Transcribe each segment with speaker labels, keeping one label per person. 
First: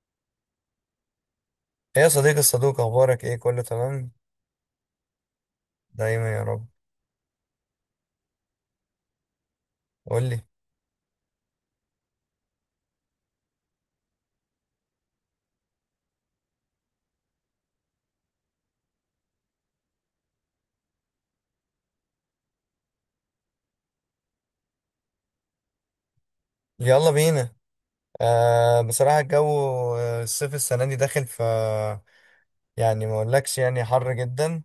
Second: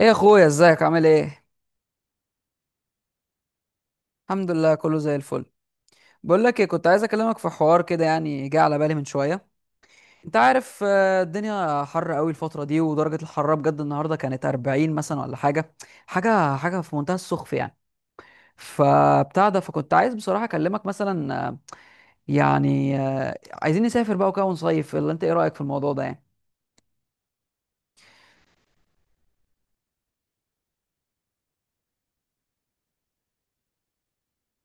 Speaker 1: ايه يا اخويا، ازيك؟ عامل ايه؟
Speaker 2: ايه يا صديقي الصدوق، اخبارك ايه؟ كله تمام؟
Speaker 1: الحمد لله، كله زي الفل.
Speaker 2: دايما
Speaker 1: بقول
Speaker 2: يا
Speaker 1: لك ايه،
Speaker 2: رب.
Speaker 1: كنت عايز اكلمك في حوار كده، يعني جه على بالي من شويه.
Speaker 2: قول
Speaker 1: انت
Speaker 2: لي.
Speaker 1: عارف، الدنيا حر قوي الفتره دي، ودرجه الحراره بجد النهارده كانت 40 مثلا ولا حاجه. حاجه في منتهى السخف يعني. فبتاع ده، فكنت عايز بصراحه اكلمك مثلا، يعني عايزين نسافر بقى وكده ونصيف، ولا انت ايه رايك في الموضوع ده يعني؟
Speaker 2: يلا بينا. بصراحه الجو. الصيف السنه دي داخل يعني ما اقولكش يعني حر جدا.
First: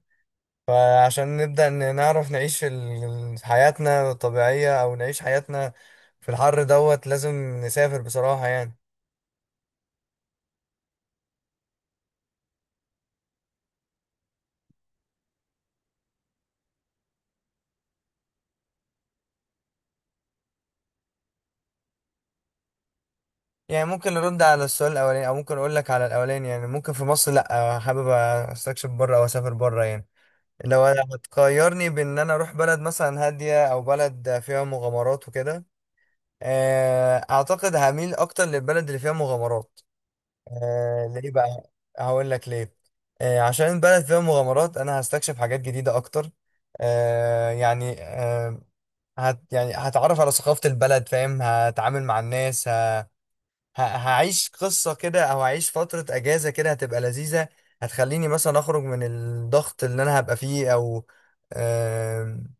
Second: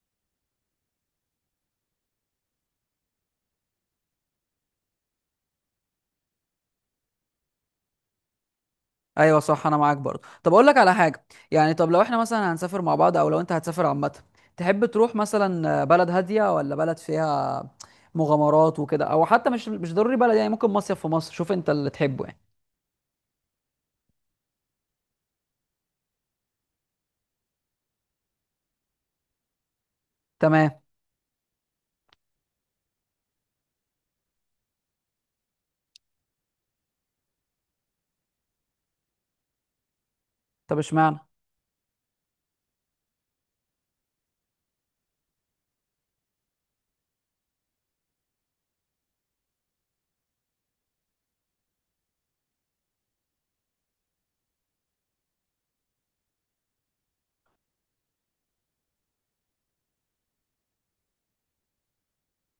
Speaker 2: فعشان نبدا نعرف نعيش في حياتنا الطبيعيه، او نعيش حياتنا في الحر دوت. لازم نسافر بصراحه يعني.
Speaker 1: ايوه صح، انا معاك برضه. طب اقول لك على حاجه يعني، طب لو احنا مثلا هنسافر مع بعض او لو انت هتسافر عامه، تحب تروح مثلا بلد هاديه ولا بلد فيها مغامرات وكده، او حتى مش ضروري بلد يعني، ممكن مصيف في مصر، شوف انت اللي تحبه يعني.
Speaker 2: يعني ممكن نرد على السؤال الاولاني، او ممكن اقول لك على الاولاني. يعني ممكن في مصر لا، حابب استكشف بره او اسافر بره يعني.
Speaker 1: تمام.
Speaker 2: لو انا هتقيرني بان انا اروح بلد مثلا هاديه او بلد فيها مغامرات وكده، اعتقد هميل اكتر للبلد اللي فيها مغامرات.
Speaker 1: طب اشمعنى؟
Speaker 2: ليه بقى؟ هقول لك ليه. عشان البلد فيها مغامرات انا هستكشف حاجات جديده اكتر. آه، يعني آه، يعني هتعرف على ثقافه البلد، فاهم، هتعامل مع الناس. هعيش قصة كده، او هعيش فترة اجازة كده هتبقى لذيذة. هتخليني مثلا اخرج من الضغط اللي انا هبقى فيه، او آم،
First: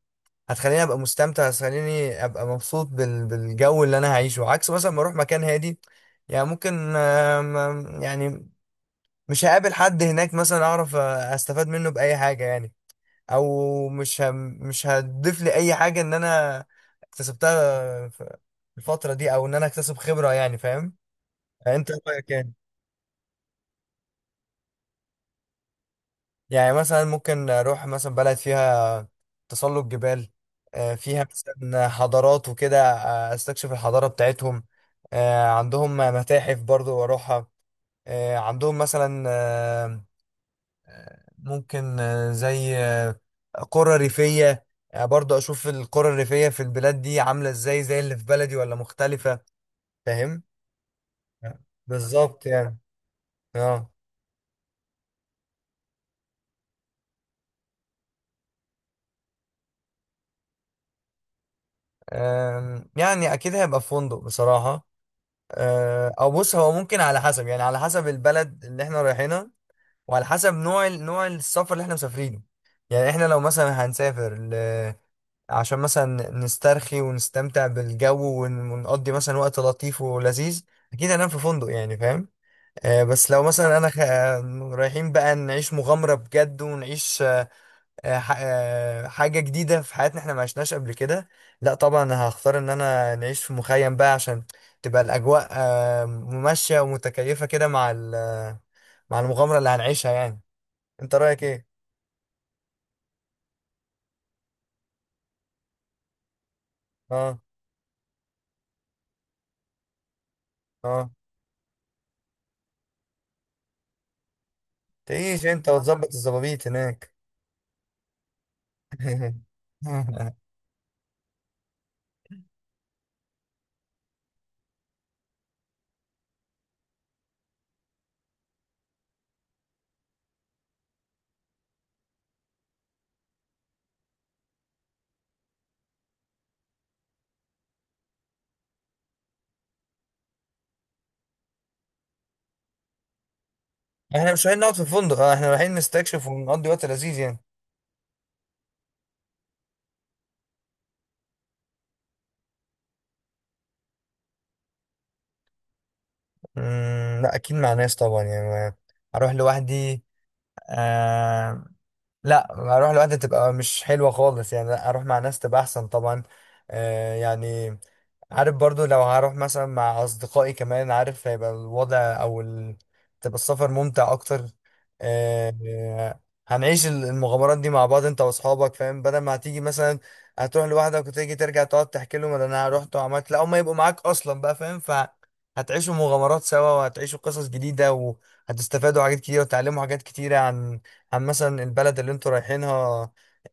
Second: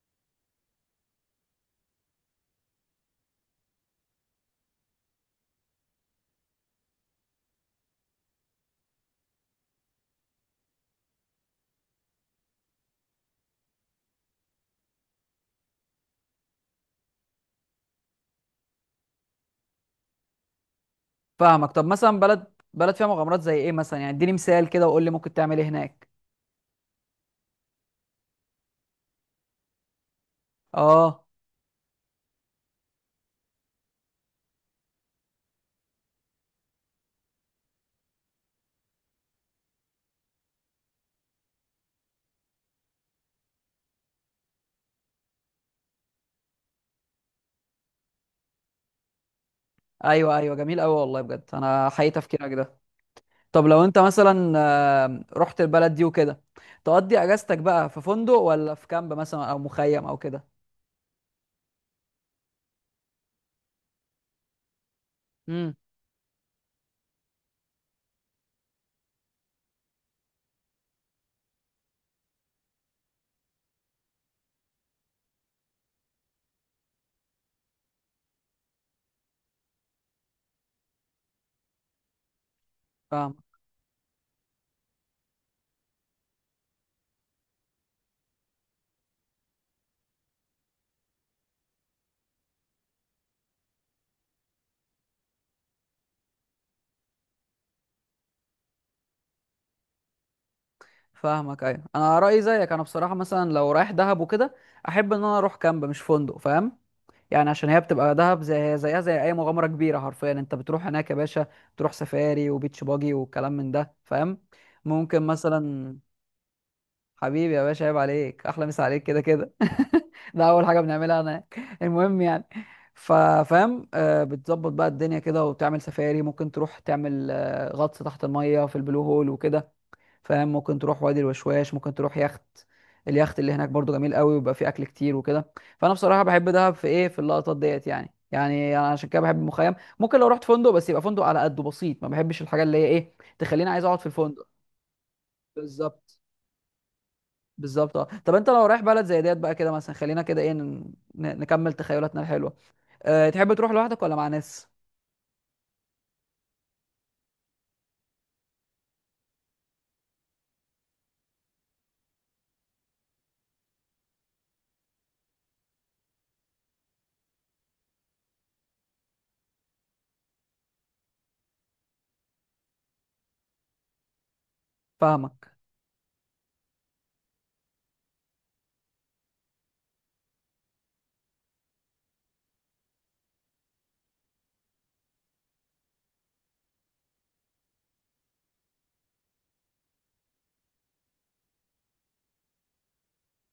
Speaker 2: هتخليني ابقى مستمتع، هتخليني ابقى مبسوط بالجو اللي انا هعيشه، عكس مثلا ما اروح مكان هادي يعني. ممكن يعني مش هقابل حد هناك، مثلا اعرف استفاد منه باي حاجة يعني. او مش هتضيف لي اي حاجة ان انا اكتسبتها في الفترة دي، او ان انا اكتسب خبرة يعني فاهم.
Speaker 1: فاهمك. طب
Speaker 2: انت
Speaker 1: مثلا
Speaker 2: رايك
Speaker 1: بلد
Speaker 2: يعني؟
Speaker 1: بلد فيها مغامرات زي ايه مثلا؟ يعني اديني مثال كده، وقول لي ممكن تعمل ايه هناك.
Speaker 2: يعني مثلا ممكن اروح مثلا بلد فيها تسلق جبال،
Speaker 1: اه،
Speaker 2: فيها مثلا حضارات وكده، استكشف الحضارة بتاعتهم. عندهم متاحف برضو واروحها. عندهم مثلا ممكن زي قرى ريفية. برضو اشوف القرى الريفية في البلاد دي عاملة ازاي، زي اللي في بلدي ولا مختلفة.
Speaker 1: ايوه
Speaker 2: فاهم
Speaker 1: ايوه جميل قوي، والله بجد انا حقيقي
Speaker 2: بالظبط
Speaker 1: تفكيرك ده.
Speaker 2: يعني.
Speaker 1: طب لو
Speaker 2: اه
Speaker 1: انت مثلا رحت البلد دي وكده، تقضي اجازتك بقى في فندق ولا في كامب مثلا او مخيم او كده؟
Speaker 2: يعني اكيد هيبقى في فندق بصراحة.
Speaker 1: امم.
Speaker 2: او بص هو ممكن على حسب يعني، على حسب البلد اللي احنا رايحينها، وعلى حسب نوع نوع السفر اللي احنا مسافرينه. يعني احنا لو مثلا هنسافر عشان مثلا نسترخي ونستمتع بالجو ونقضي مثلا وقت لطيف ولذيذ، اكيد هننام في فندق يعني فاهم. آه بس
Speaker 1: فاهم.
Speaker 2: لو مثلا انا خ... آه، رايحين بقى نعيش مغامرة بجد ونعيش حاجة جديدة في حياتنا احنا ما عشناش قبل كده، لا طبعا أنا هختار ان انا نعيش في مخيم بقى عشان تبقى الاجواء ممشية ومتكيفة كده مع مع المغامرة اللي هنعيشها يعني. انت رأيك
Speaker 1: فاهمك
Speaker 2: ايه؟
Speaker 1: ايوه، انا رايي زيك. انا بصراحه مثلا لو رايح دهب وكده، احب ان انا اروح كامب مش فندق، فاهم؟
Speaker 2: اه،
Speaker 1: يعني عشان هي بتبقى دهب، زي زيها زي اي مغامره كبيره حرفيا، انت بتروح هناك
Speaker 2: اه،
Speaker 1: يا باشا، تروح سفاري وبيتش باجي والكلام من ده، فاهم؟ ممكن
Speaker 2: تعيش انت
Speaker 1: مثلا
Speaker 2: وتظبط الظبابيط هناك.
Speaker 1: حبيبي يا باشا، عيب عليك، احلى مسا عليك كده كده. ده اول حاجه بنعملها هناك، المهم يعني. ففاهم، بتظبط بقى الدنيا كده وبتعمل سفاري، ممكن تروح تعمل غطس تحت الميه في البلو هول وكده، فاهم؟ ممكن تروح وادي الوشواش، ممكن تروح يخت، اليخت اللي هناك برضو جميل قوي ويبقى فيه اكل كتير وكده. فانا بصراحه بحب دهب في ايه، في اللقطات ديت يعني انا عشان كده بحب المخيم. ممكن لو رحت فندق، بس يبقى فندق على قده بسيط، ما بحبش الحاجه اللي هي ايه تخليني عايز اقعد في
Speaker 2: احنا مش
Speaker 1: الفندق.
Speaker 2: رايحين نقعد في فندق، اه احنا رايحين
Speaker 1: بالظبط.
Speaker 2: نستكشف ونقضي وقت لذيذ يعني.
Speaker 1: بالظبط اه. طب انت لو رايح بلد زي ديت بقى كده مثلا، خلينا كده ايه نكمل تخيلاتنا الحلوه. أه، تحب تروح لوحدك ولا مع ناس؟
Speaker 2: لا اكيد مع ناس طبعا يعني. هروح لوحدي. آه لا، اروح لوحدي تبقى مش حلوه خالص يعني، لا اروح مع ناس تبقى احسن طبعا. آه يعني عارف برضو لو هروح مثلا مع اصدقائي كمان، عارف هيبقى الوضع، او تبقى السفر ممتع اكتر.
Speaker 1: فاهمك.
Speaker 2: آه، هنعيش المغامرات دي مع بعض انت واصحابك، فاهم، بدل ما هتيجي مثلا هتروح لوحدك وتيجي ترجع تقعد تحكي لهم ده انا رحت وعملت. لا، هم يبقوا معاك اصلا بقى، فاهم، فهتعيشوا مغامرات سوا وهتعيشوا قصص جديده، وهتستفادوا حاجات كتيره وتتعلموا حاجات كتيره عن مثلا البلد اللي انتوا رايحينها،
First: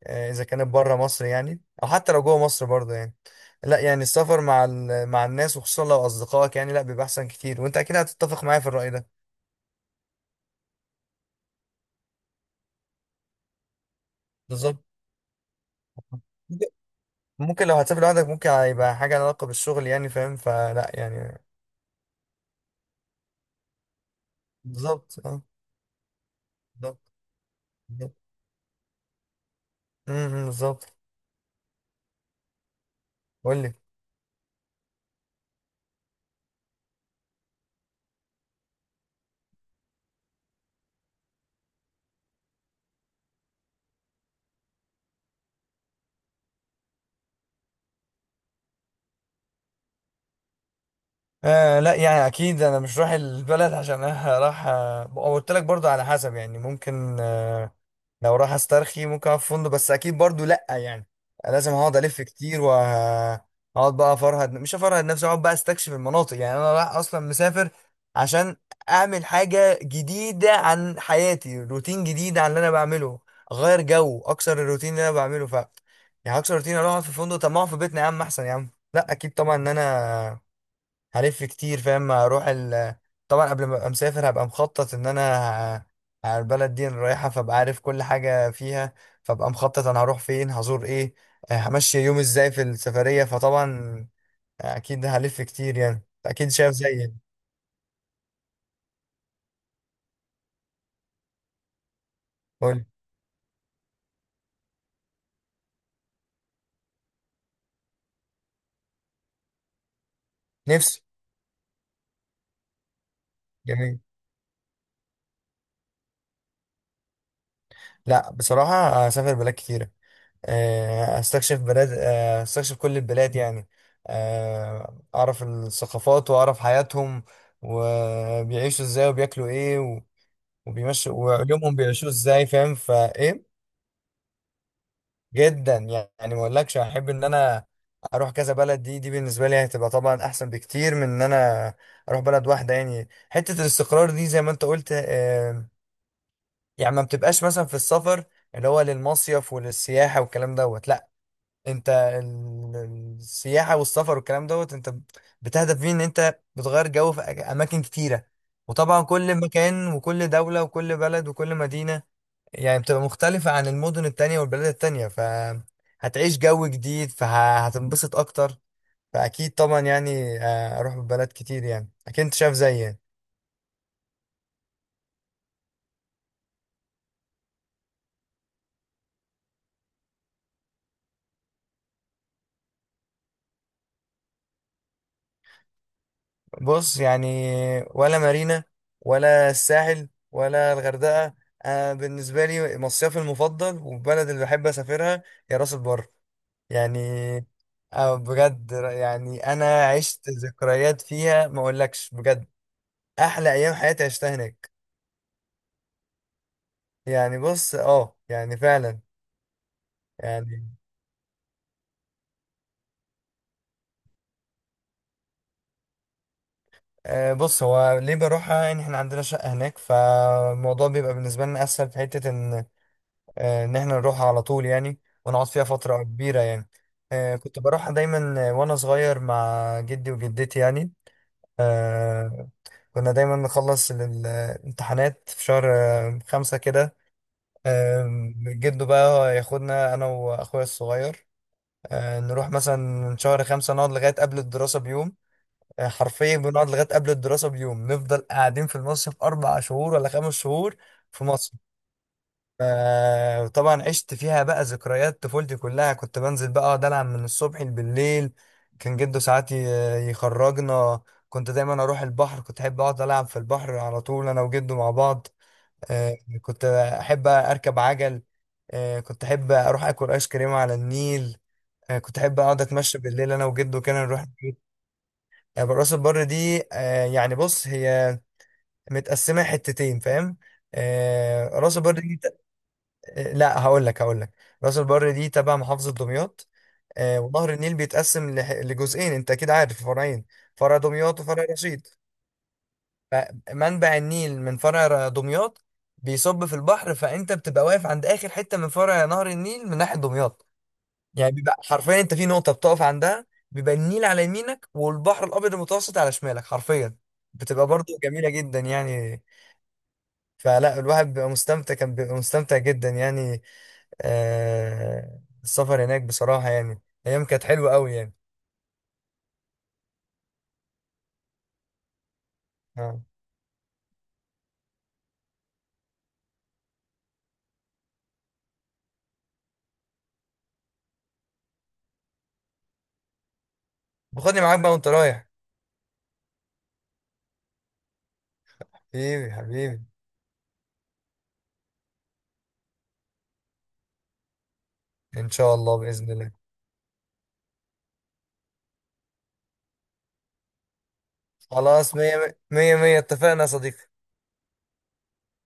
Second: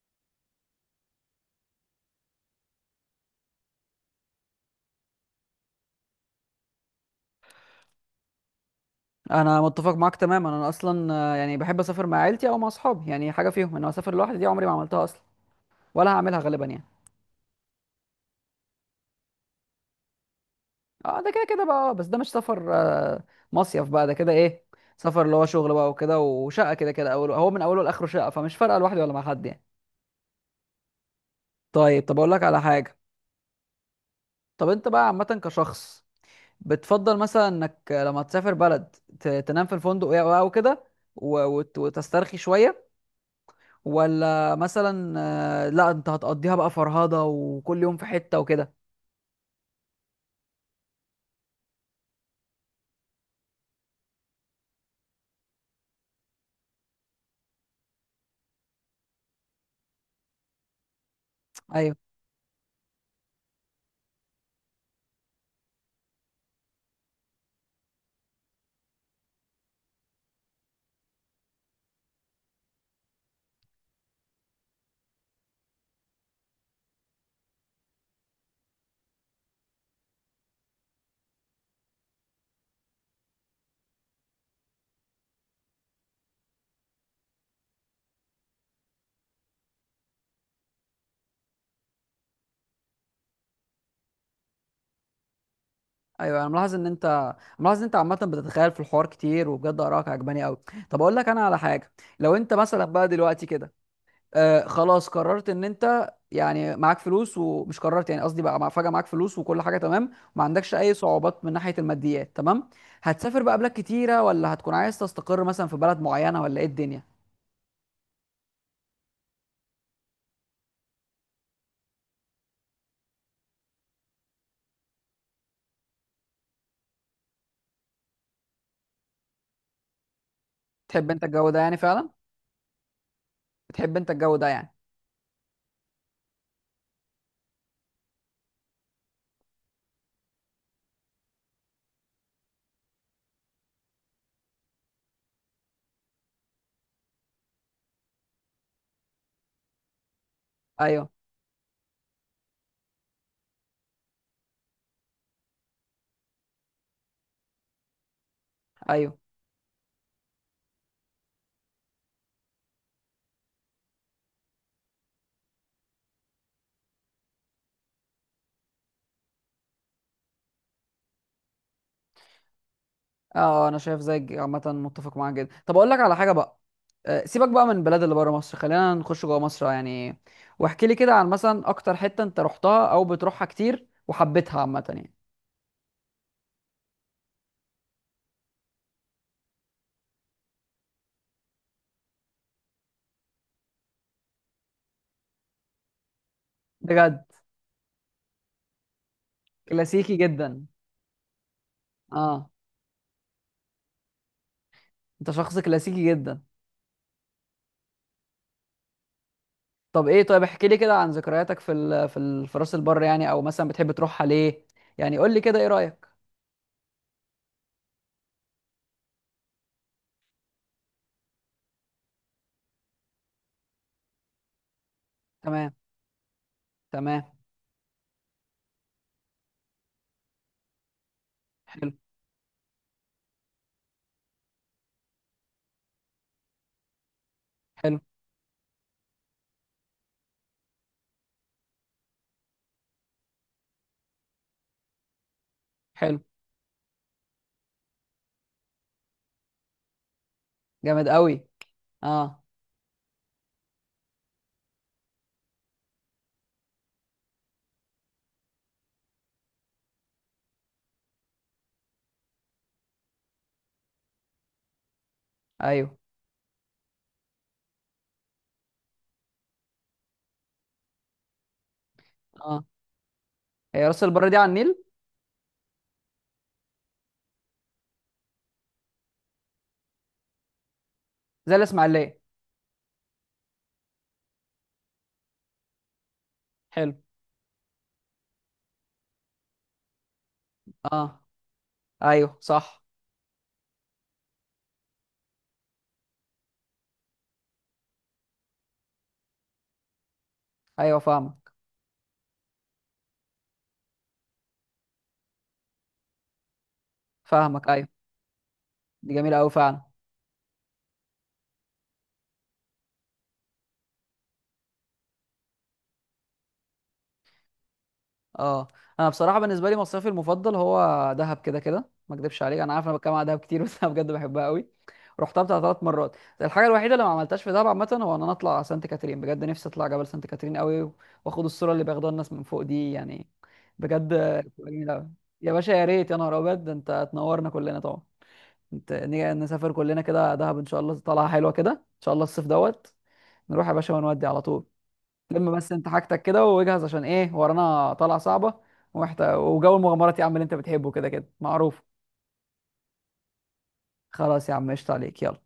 Speaker 2: اذا كانت بره مصر يعني، او حتى لو جوه مصر برضه يعني. لا يعني السفر مع مع الناس، وخصوصا لو اصدقائك يعني، لا بيبقى احسن كتير، وانت اكيد هتتفق معايا في الرأي ده.
Speaker 1: انا متفق معاك تماما، انا اصلا يعني بحب اسافر مع عيلتي او مع اصحابي، يعني حاجه فيهم. انا اسافر لوحدي دي عمري ما
Speaker 2: بالظبط.
Speaker 1: عملتها اصلا، ولا هعملها غالبا يعني.
Speaker 2: ممكن لو هتسافر لوحدك ممكن هيبقى حاجة لها علاقة بالشغل يعني فاهم، فلا
Speaker 1: اه، ده
Speaker 2: يعني.
Speaker 1: كده كده بقى، بس ده مش سفر، مصيف بقى ده كده ايه. سفر
Speaker 2: بالظبط
Speaker 1: اللي
Speaker 2: اه
Speaker 1: هو شغل بقى وكده، وشقه كده
Speaker 2: بالظبط
Speaker 1: كده، اول هو من اوله لاخره
Speaker 2: بالظبط.
Speaker 1: شقه، فمش فارقه لوحدي ولا مع حد يعني.
Speaker 2: بالظبط.
Speaker 1: طيب، طب اقول لك على حاجه.
Speaker 2: قول لي.
Speaker 1: طب انت بقى عامه كشخص، بتفضل مثلا انك لما تسافر بلد تنام في الفندق او أو كده وتسترخي شوية، ولا مثلا لا انت هتقضيها بقى فرهضة وكل يوم في حتة وكده؟
Speaker 2: آه لا يعني اكيد انا مش رايح البلد عشان أنا رايح، وقلت لك برضو على حسب يعني. ممكن لو راح استرخي ممكن اقعد في فندق، بس اكيد برضو لا يعني لازم
Speaker 1: ايوه
Speaker 2: هقعد الف كتير، وهقعد بقى افرهد. مش افرهد نفسي، اقعد بقى استكشف المناطق. يعني انا رايح اصلا مسافر عشان اعمل حاجه جديده عن حياتي، روتين جديد عن اللي انا بعمله، اغير جو، اكسر الروتين اللي انا بعمله يعني هكسر الروتين اروح أقعد في فندق؟ طب ما اقعد في بيتنا يا عم احسن يا عم. لا اكيد طبعا ان انا هلف كتير، فاهم، هروح طبعا قبل ما ابقى مسافر هبقى مخطط ان انا على البلد دي أنا رايحه، فابقى عارف كل حاجه فيها، فابقى مخطط انا هروح فين، هزور ايه، همشي يومي ازاي في السفريه. فطبعا اكيد هلف كتير يعني،
Speaker 1: ايوه، انا
Speaker 2: اكيد شايف
Speaker 1: ملاحظ ان
Speaker 2: زيي يعني.
Speaker 1: انت ملاحظ ان انت عامة بتتخيل في الحوار كتير، وبجد آرائك عجباني قوي. طب اقول لك انا على حاجة. لو انت مثلا
Speaker 2: قول.
Speaker 1: بقى دلوقتي كده خلاص قررت ان انت يعني معاك فلوس، ومش قررت، يعني قصدي بقى فجأة معاك فلوس وكل حاجة تمام وما عندكش اي
Speaker 2: نفسي.
Speaker 1: صعوبات من ناحية الماديات تمام، هتسافر بقى بلاد
Speaker 2: جميل.
Speaker 1: كتيرة ولا هتكون عايز تستقر مثلا في بلد معينة ولا ايه الدنيا؟
Speaker 2: لا بصراحه هسافر بلاد كتيره. استكشف بلاد، استكشف كل البلاد يعني. اعرف الثقافات واعرف حياتهم، وبيعيشوا ازاي وبياكلوا ايه، وبيمشي
Speaker 1: تحب انت الجو ده
Speaker 2: ويومهم
Speaker 1: يعني
Speaker 2: بيعيشوه
Speaker 1: فعلا؟
Speaker 2: ازاي، فاهم فايه.
Speaker 1: بتحب انت الجو ده يعني؟
Speaker 2: جدا. يعني ما اقولكش هحب ان انا اروح كذا بلد. دي بالنسبه لي هتبقى طبعا احسن بكتير من ان انا اروح بلد واحده يعني. حته الاستقرار دي زي ما انت قلت، يعني ما بتبقاش مثلا في السفر اللي هو للمصيف وللسياحه والكلام دوت. لا
Speaker 1: ايوه
Speaker 2: انت السياحه والسفر والكلام دوت، انت بتهدف فيه ان انت بتغير جو في اماكن كتيره. وطبعا
Speaker 1: ايوه
Speaker 2: كل مكان وكل دوله وكل بلد وكل مدينه يعني بتبقى مختلفة عن المدن التانية والبلاد التانية، فهتعيش جو جديد فهتنبسط أكتر. فأكيد طبعا يعني أروح بلاد كتير يعني، أكيد أنت شايف زيي يعني.
Speaker 1: اه، انا شايف زيك عامة، متفق معاك جدا. طب اقول لك على حاجة بقى، سيبك بقى من البلاد اللي بره مصر، خلينا نخش جوه مصر يعني. واحكي لي كده عن مثلا اكتر حتة انت رحتها او بتروحها كتير وحبيتها عامة يعني.
Speaker 2: بص يعني. ولا مارينا، ولا الساحل، ولا الغردقة. أنا بالنسبة لي مصيفي المفضل، والبلد اللي بحب أسافرها هي راس البر يعني.
Speaker 1: بجد؟
Speaker 2: بجد يعني أنا
Speaker 1: كلاسيكي
Speaker 2: عشت
Speaker 1: جدا.
Speaker 2: ذكريات فيها ما أقولكش بجد.
Speaker 1: اه،
Speaker 2: أحلى أيام حياتي عشتها هناك.
Speaker 1: انت شخص كلاسيكي جدا.
Speaker 2: يعني بص اه يعني فعلا.
Speaker 1: طب ايه، طيب
Speaker 2: يعني
Speaker 1: احكي لي كده عن ذكرياتك في في راس البر يعني، او مثلا بتحب تروحها ليه؟ يعني قول لي كده، ايه رايك؟
Speaker 2: بص هو ليه بروحها يعني؟ احنا عندنا شقة هناك، فالموضوع بيبقى بالنسبة لنا أسهل في حتة، إن إن احنا نروحها على طول يعني، ونقعد فيها
Speaker 1: تمام
Speaker 2: فترة كبيرة يعني.
Speaker 1: تمام.
Speaker 2: كنت بروحها دايما وأنا صغير مع جدي وجدتي يعني.
Speaker 1: حلو.
Speaker 2: آه، كنا دايما نخلص الامتحانات في شهر 5 كده.
Speaker 1: حلو.
Speaker 2: آه، جده بقى ياخدنا أنا وأخويا الصغير، نروح مثلا شهر 5، نقعد لغاية قبل الدراسة بيوم.
Speaker 1: حلو.
Speaker 2: حرفيا بنقعد لغايه قبل الدراسه بيوم، نفضل قاعدين في المصيف 4 شهور ولا 5 شهور
Speaker 1: جامد
Speaker 2: في
Speaker 1: قوي.
Speaker 2: مصر.
Speaker 1: اه.
Speaker 2: طبعا عشت فيها بقى ذكريات طفولتي كلها، كنت بنزل بقى اقعد العب من الصبح بالليل. كان جده ساعات يخرجنا. كنت دايما اروح البحر، كنت احب اقعد العب في البحر على طول انا وجده مع بعض.
Speaker 1: ايوه.
Speaker 2: آه، كنت احب اركب عجل. كنت احب اروح اكل ايس كريم على النيل. كنت احب اقعد
Speaker 1: اه،
Speaker 2: اتمشى بالليل انا وجده
Speaker 1: هي راس
Speaker 2: كنا نروح.
Speaker 1: البر دي على النيل
Speaker 2: يعني راس البر دي يعني بص هي متقسمه حتتين فاهم. آه،
Speaker 1: زي
Speaker 2: راس البر دي
Speaker 1: الاسماعيليه؟
Speaker 2: ت- آه، لا هقول لك، راس البر دي تبع محافظه دمياط.
Speaker 1: حلو.
Speaker 2: ونهر النيل بيتقسم لجزئين. انت اكيد عارف فرعين: فرع دمياط
Speaker 1: اه
Speaker 2: وفرع رشيد.
Speaker 1: ايوه صح.
Speaker 2: فمنبع النيل من فرع دمياط بيصب في البحر، فانت بتبقى واقف عند اخر حته من فرع نهر النيل من ناحيه دمياط.
Speaker 1: ايوه
Speaker 2: يعني
Speaker 1: فاهمك.
Speaker 2: بيبقى حرفيا انت في نقطه بتقف عندها بيبقى النيل على يمينك والبحر الابيض المتوسط على شمالك حرفيا، بتبقى
Speaker 1: فاهمك ايوه،
Speaker 2: برضو جميله جدا
Speaker 1: دي
Speaker 2: يعني.
Speaker 1: جميله قوي فعلا.
Speaker 2: فلا الواحد بيبقى مستمتع، كان بيبقى مستمتع جدا يعني. آه السفر هناك بصراحه يعني ايام كانت حلوه قوي يعني.
Speaker 1: اه، انا بصراحه بالنسبه لي مصيفي المفضل هو دهب، كده كده ما اكدبش عليك. انا عارف انا
Speaker 2: اه
Speaker 1: بتكلم على دهب كتير، بس انا بجد بحبها قوي. رحتها بتاع 3 مرات. الحاجه الوحيده اللي ما عملتهاش في دهب عامه هو ان انا اطلع سانت كاترين. بجد نفسي اطلع جبل سانت كاترين قوي، واخد الصوره اللي بياخدوها الناس من فوق دي يعني، بجد
Speaker 2: باخدني
Speaker 1: بتبقى
Speaker 2: معاك بقى وانت
Speaker 1: جميله قوي.
Speaker 2: رايح.
Speaker 1: يا باشا يا ريت، يا نهار ابيض، ده انت تنورنا كلنا طبعا. انت
Speaker 2: حبيبي
Speaker 1: نيجي نسافر
Speaker 2: حبيبي.
Speaker 1: كلنا كده دهب ان شاء الله، طالعه حلوه كده ان شاء الله الصيف دوت. نروح يا باشا ونودي على طول.
Speaker 2: ان
Speaker 1: لما
Speaker 2: شاء
Speaker 1: بس
Speaker 2: الله
Speaker 1: انت
Speaker 2: باذن
Speaker 1: حاجتك
Speaker 2: الله.
Speaker 1: كده واجهز، عشان ايه ورانا طلعه صعبه، ومحتاج وجو المغامرات يا عم اللي انت بتحبه كده كده معروف.
Speaker 2: خلاص مية مية مية اتفقنا يا صديقي.
Speaker 1: خلاص يا عم، قشطة عليك، يلا.